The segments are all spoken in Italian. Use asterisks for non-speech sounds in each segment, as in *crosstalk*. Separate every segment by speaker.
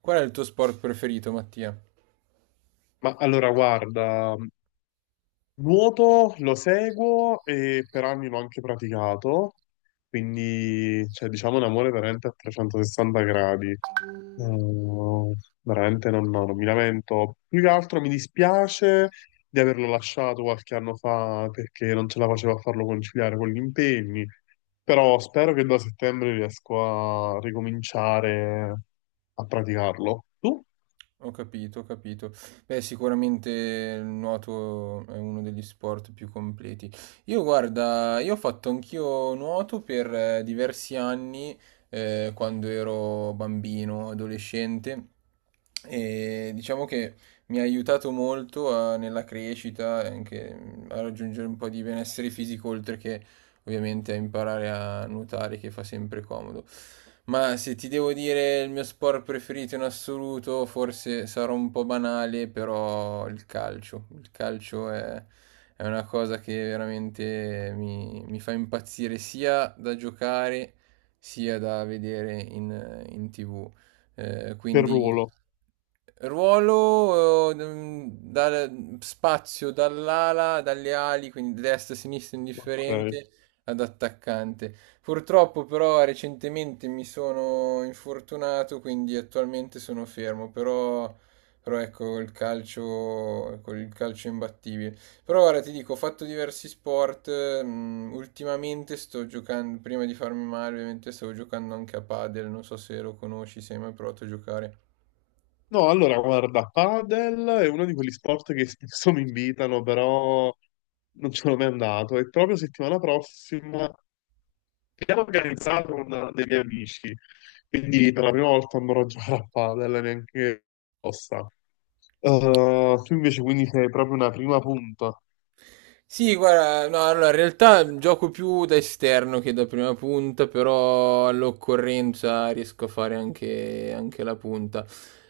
Speaker 1: Qual è il tuo sport preferito, Mattia?
Speaker 2: Ma allora, guarda, nuoto lo seguo e per anni l'ho anche praticato, quindi diciamo un amore veramente a 360 gradi. Eh, Veramente non, no, non mi lamento. Più che altro mi dispiace di averlo lasciato qualche anno fa perché non ce la facevo a farlo conciliare con gli impegni, però spero che da settembre riesco a ricominciare a praticarlo. Tu?
Speaker 1: Ho capito, ho capito. Beh, sicuramente il nuoto è uno degli sport più completi. Io, guarda, io ho fatto anch'io nuoto per diversi anni, quando ero bambino, adolescente, e diciamo che mi ha aiutato molto nella crescita, anche a raggiungere un po' di benessere fisico, oltre che ovviamente a imparare a nuotare che fa sempre comodo. Ma se ti devo dire il mio sport preferito in assoluto, forse sarò un po' banale, però il calcio. Il calcio è una cosa che veramente mi fa impazzire sia da giocare sia da vedere in TV.
Speaker 2: Per
Speaker 1: Quindi
Speaker 2: ruolo.
Speaker 1: ruolo dal spazio dalle ali, quindi destra, sinistra,
Speaker 2: Ok.
Speaker 1: indifferente ad attaccante. Purtroppo però recentemente mi sono infortunato, quindi attualmente sono fermo, però ecco il calcio, con il calcio è imbattibile. Però ora ti dico, ho fatto diversi sport, ultimamente sto giocando, prima di farmi male ovviamente stavo giocando anche a padel, non so se lo conosci, se hai mai provato a giocare.
Speaker 2: No, allora guarda, padel è uno di quegli sport che *laughs* spesso mi invitano, però non ce l'ho mai andato. E proprio settimana prossima abbiamo organizzato con dei miei amici, quindi per la prima volta andrò a giocare a padel, neanche apposta. Tu invece quindi sei proprio una prima punta.
Speaker 1: Sì, guarda, no, allora, in realtà gioco più da esterno che da prima punta, però all'occorrenza riesco a fare anche la punta.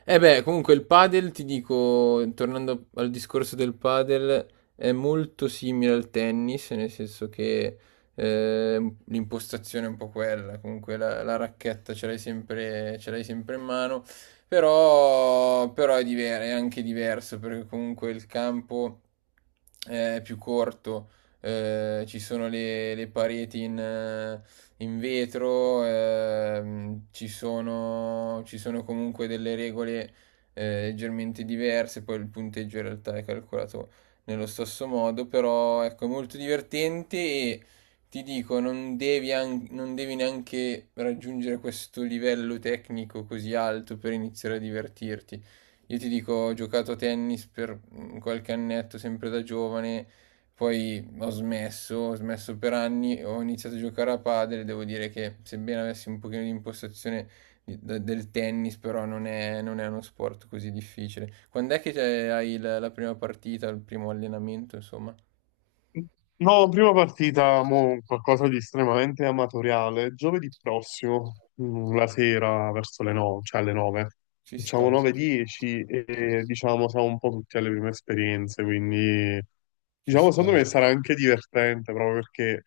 Speaker 1: E beh, comunque il padel, ti dico, tornando al discorso del padel, è molto simile al tennis, nel senso che l'impostazione è un po' quella, comunque la racchetta ce l'hai sempre in mano. Però è anche diverso perché comunque il campo è più corto, ci sono le pareti in vetro, ci sono comunque delle regole leggermente diverse, poi il punteggio in realtà è calcolato nello stesso modo, però ecco, è molto divertente e ti dico, non devi neanche raggiungere questo livello tecnico così alto per iniziare a divertirti. Io ti dico, ho giocato a tennis per qualche annetto, sempre da giovane, poi ho smesso per anni, ho iniziato a giocare a padel, devo dire che sebbene avessi un pochino di impostazione del tennis, però non è uno sport così difficile. Quando è che hai la prima partita, il primo allenamento, insomma?
Speaker 2: No, prima partita, mo, qualcosa di estremamente amatoriale. Giovedì prossimo, la sera verso le 9, cioè alle 9.
Speaker 1: Ci sta,
Speaker 2: Facciamo 9-10 e diciamo siamo un po' tutti alle prime esperienze, quindi
Speaker 1: ci
Speaker 2: diciamo
Speaker 1: sta.
Speaker 2: secondo me sarà anche divertente proprio perché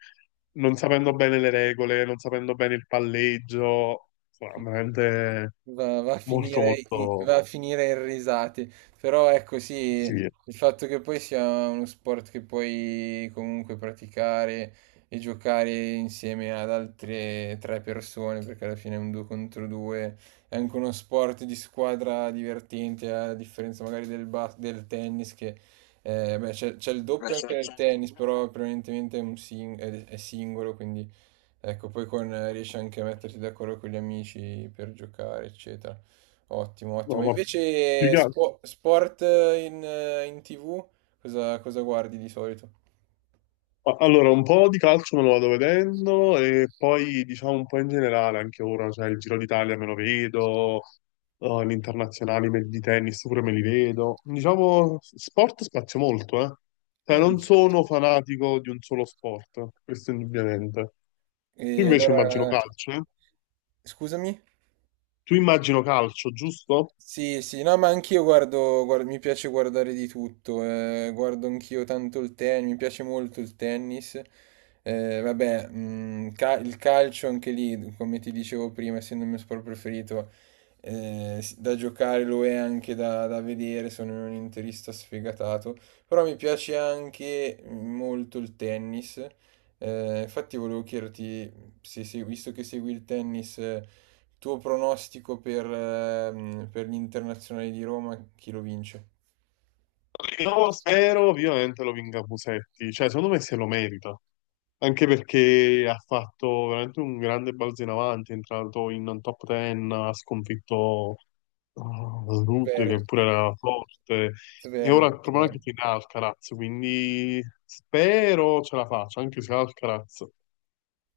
Speaker 2: non sapendo bene le regole, non sapendo bene il palleggio, sarà veramente
Speaker 1: Va a
Speaker 2: molto
Speaker 1: finire,
Speaker 2: molto
Speaker 1: va a finire in risate, però ecco sì,
Speaker 2: sì.
Speaker 1: il fatto che poi sia uno sport che puoi comunque praticare e giocare insieme ad altre tre persone, perché alla fine è un due contro due, è anche uno sport di squadra divertente, a differenza magari del tennis, che beh, c'è il doppio anche nel tennis, però prevalentemente è singolo, quindi... Ecco, poi riesci anche a metterti d'accordo con gli amici per giocare, eccetera. Ottimo,
Speaker 2: No,
Speaker 1: ottimo.
Speaker 2: ma più
Speaker 1: Invece
Speaker 2: che...
Speaker 1: sport in TV, cosa guardi di solito?
Speaker 2: Ma allora, un po' di calcio me lo vado vedendo e poi diciamo un po' in generale anche ora, cioè il Giro d'Italia me lo vedo, gli internazionali di tennis pure me li vedo. Diciamo, sport spazio molto, eh. Cioè,
Speaker 1: Mm.
Speaker 2: non sono fanatico di un solo sport, questo indubbiamente.
Speaker 1: E
Speaker 2: Tu invece immagino
Speaker 1: allora,
Speaker 2: calcio, eh?
Speaker 1: scusami?
Speaker 2: Tu immagino calcio, giusto?
Speaker 1: Sì, sì, no, ma anch'io mi piace guardare di tutto, guardo anch'io tanto il tennis, mi piace molto il tennis, vabbè, il calcio anche lì, come ti dicevo prima, essendo il mio sport preferito, da giocare lo è anche da vedere, sono un interista sfegatato, però mi piace anche molto il tennis, infatti volevo chiederti, se segui- visto che segui il tennis... Tuo pronostico per gli internazionali di Roma, chi lo vince?
Speaker 2: Io spero ovviamente lo vinca Musetti, cioè secondo me se lo merita. Anche perché ha fatto veramente un grande balzo in avanti, è entrato in top 10, ha sconfitto Rude,
Speaker 1: Zverev,
Speaker 2: che pure era forte, e
Speaker 1: Zverev,
Speaker 2: ora il problema è
Speaker 1: Zverev.
Speaker 2: che tiene Alcaraz, quindi spero ce la faccia, anche se Alcaraz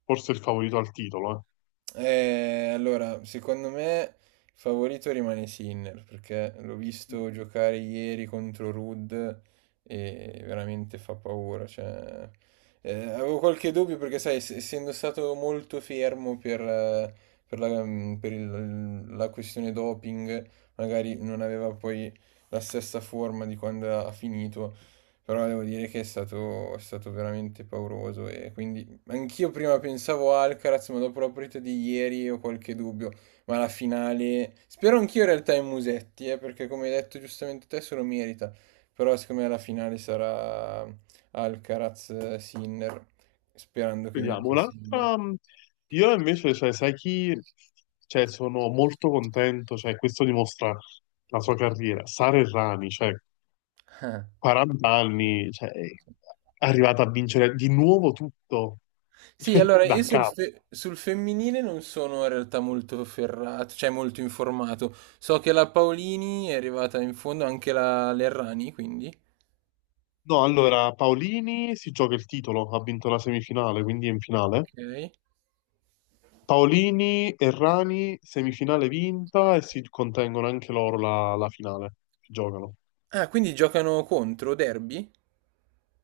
Speaker 2: forse è il favorito al titolo.
Speaker 1: Allora, secondo me il favorito rimane Sinner perché l'ho
Speaker 2: Eh.
Speaker 1: visto giocare ieri contro Rudd e veramente fa paura. Cioè, avevo qualche dubbio perché, sai, essendo stato molto fermo per per la questione doping, magari non aveva poi la stessa forma di quando ha finito, però devo dire che è stato veramente pauroso e quindi. Anch'io prima pensavo Alcaraz, ma dopo la partita di ieri ho qualche dubbio. Ma la finale. Spero anch'io in realtà in Musetti, perché come hai detto giustamente te, se lo merita. Però secondo me la finale sarà Alcaraz-Sinner, sperando che
Speaker 2: Vediamo,
Speaker 1: vinca Sinner.
Speaker 2: un'altra... Io invece, cioè, sai chi... Cioè, sono molto contento, cioè, questo dimostra la sua carriera. Sara Errani, cioè, 40 anni, cioè,
Speaker 1: *laughs*
Speaker 2: è arrivata a vincere di nuovo tutto
Speaker 1: Sì,
Speaker 2: *laughs*
Speaker 1: allora io
Speaker 2: da capo.
Speaker 1: sul femminile non sono in realtà molto ferrato, cioè molto informato. So che la Paolini è arrivata in fondo, anche la Lerrani, quindi.
Speaker 2: No, allora Paolini si gioca il titolo, ha vinto la semifinale, quindi è in finale.
Speaker 1: Ok.
Speaker 2: Paolini e Rani, semifinale vinta e si contengono anche loro la finale. Si giocano.
Speaker 1: Ah, quindi giocano contro, derby?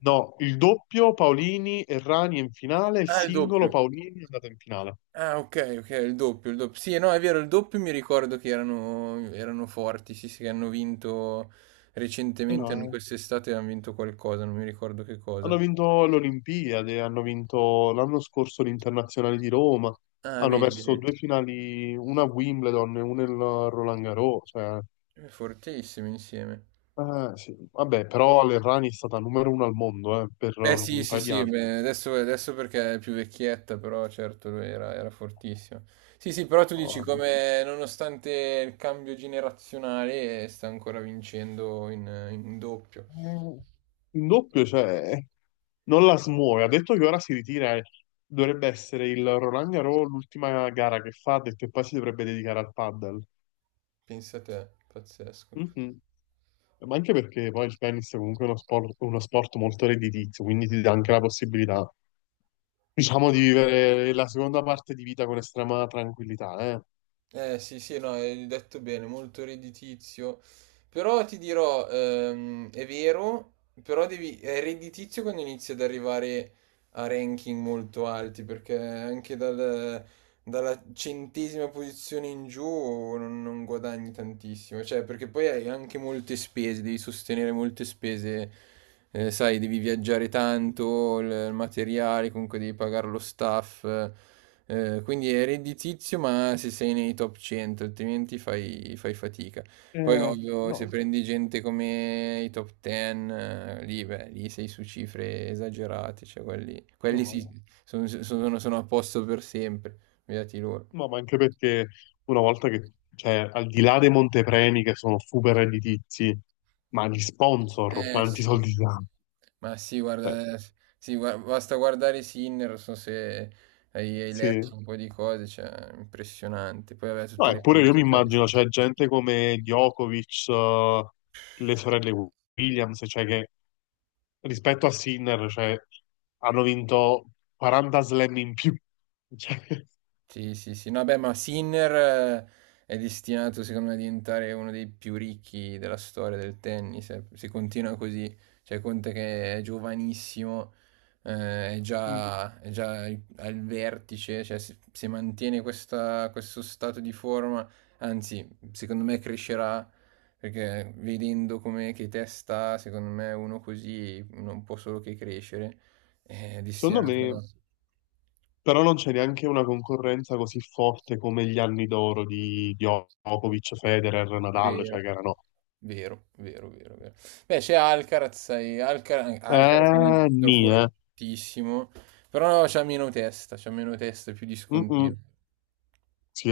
Speaker 2: No, il doppio Paolini e Rani è in finale, il
Speaker 1: Ah, il
Speaker 2: singolo
Speaker 1: doppio.
Speaker 2: Paolini è andato in finale.
Speaker 1: Ah, ok, ok, il doppio, il doppio. Sì, no, è vero, il doppio mi ricordo che erano forti, sì, sì, che hanno vinto
Speaker 2: Eh
Speaker 1: recentemente,
Speaker 2: no,
Speaker 1: quest'estate hanno vinto qualcosa, non mi ricordo che cosa.
Speaker 2: hanno vinto l'Olimpiade, hanno vinto l'anno scorso l'Internazionale di Roma,
Speaker 1: Ah,
Speaker 2: hanno
Speaker 1: vedi,
Speaker 2: perso
Speaker 1: vedi.
Speaker 2: due finali, una a Wimbledon e una a Roland Garros. Cioè,
Speaker 1: Fortissimi insieme.
Speaker 2: sì. Vabbè, però l'Errani è stata numero uno al mondo per
Speaker 1: Beh sì,
Speaker 2: un
Speaker 1: sì,
Speaker 2: paio di
Speaker 1: sì,
Speaker 2: anni.
Speaker 1: beh, adesso, adesso perché è più vecchietta, però certo lui era, era fortissimo. Sì, sì, però tu dici
Speaker 2: Eh,
Speaker 1: come nonostante il cambio generazionale sta ancora vincendo in doppio.
Speaker 2: In doppio, cioè, non la smuove. Ha detto che ora si ritira. E dovrebbe essere il Roland Garros l'ultima gara che fa, ha detto che poi si dovrebbe dedicare al paddle.
Speaker 1: Pensa te, pazzesco.
Speaker 2: Mhm. Ma anche perché poi il tennis è comunque uno sport molto redditizio, quindi ti dà anche la possibilità, diciamo, di vivere la seconda parte di vita con estrema tranquillità, eh.
Speaker 1: Eh sì, sì, no, hai detto bene, molto redditizio. Però ti dirò, è vero, però devi, è redditizio quando inizi ad arrivare a ranking molto alti, perché anche dal... dalla centesima posizione in giù non guadagni tantissimo, cioè perché poi hai anche molte spese, devi sostenere molte spese, sai, devi viaggiare tanto, il materiale, comunque devi pagare lo staff, quindi è redditizio ma se sei nei top 100, altrimenti fai, fai fatica. Poi
Speaker 2: Eh,
Speaker 1: ovvio, se
Speaker 2: no,
Speaker 1: prendi gente come i top 10, lì, beh, lì sei su cifre esagerate, cioè quelli
Speaker 2: no,
Speaker 1: sì,
Speaker 2: eh.
Speaker 1: sono a posto per sempre. Beati loro.
Speaker 2: No, ma anche perché una volta che, cioè, al di là dei montepremi che sono super redditizi, ma gli sponsor,
Speaker 1: Eh
Speaker 2: quanti
Speaker 1: sì,
Speaker 2: soldi ti danno?
Speaker 1: ma sì,
Speaker 2: Cioè,
Speaker 1: guarda, sì, basta guardare Sinner, non so se hai
Speaker 2: sì.
Speaker 1: letto un po' di cose, cioè, impressionante. Poi vabbè,
Speaker 2: No,
Speaker 1: tutte le
Speaker 2: eppure io mi
Speaker 1: pubblicità che
Speaker 2: immagino,
Speaker 1: stanno.
Speaker 2: c'è gente come Djokovic, le sorelle Williams, cioè che rispetto a Sinner, cioè, hanno vinto 40 slam in più. *laughs* Cioè,
Speaker 1: Sì, sì, sì. No, beh, ma Sinner è destinato, secondo me, a diventare uno dei più ricchi della storia del tennis. Eh. Se continua così, cioè, conta che è giovanissimo,
Speaker 2: mm,
Speaker 1: è già al vertice, cioè, se mantiene questo stato di forma, anzi, secondo me crescerà, perché vedendo come che testa, secondo me, uno così non può solo che crescere. È
Speaker 2: secondo
Speaker 1: destinato...
Speaker 2: me, però non c'è neanche una concorrenza così forte come gli anni d'oro di Djokovic, Federer, Nadal, cioè
Speaker 1: Vero.
Speaker 2: che erano...
Speaker 1: Vero, vero, vero, vero. Beh, c'è Alcaraz, e Alcaraz è un altro
Speaker 2: Nì, eh.
Speaker 1: fortissimo, però c'ha meno testa, più
Speaker 2: Mm, mm.
Speaker 1: discontinuo.
Speaker 2: Sì,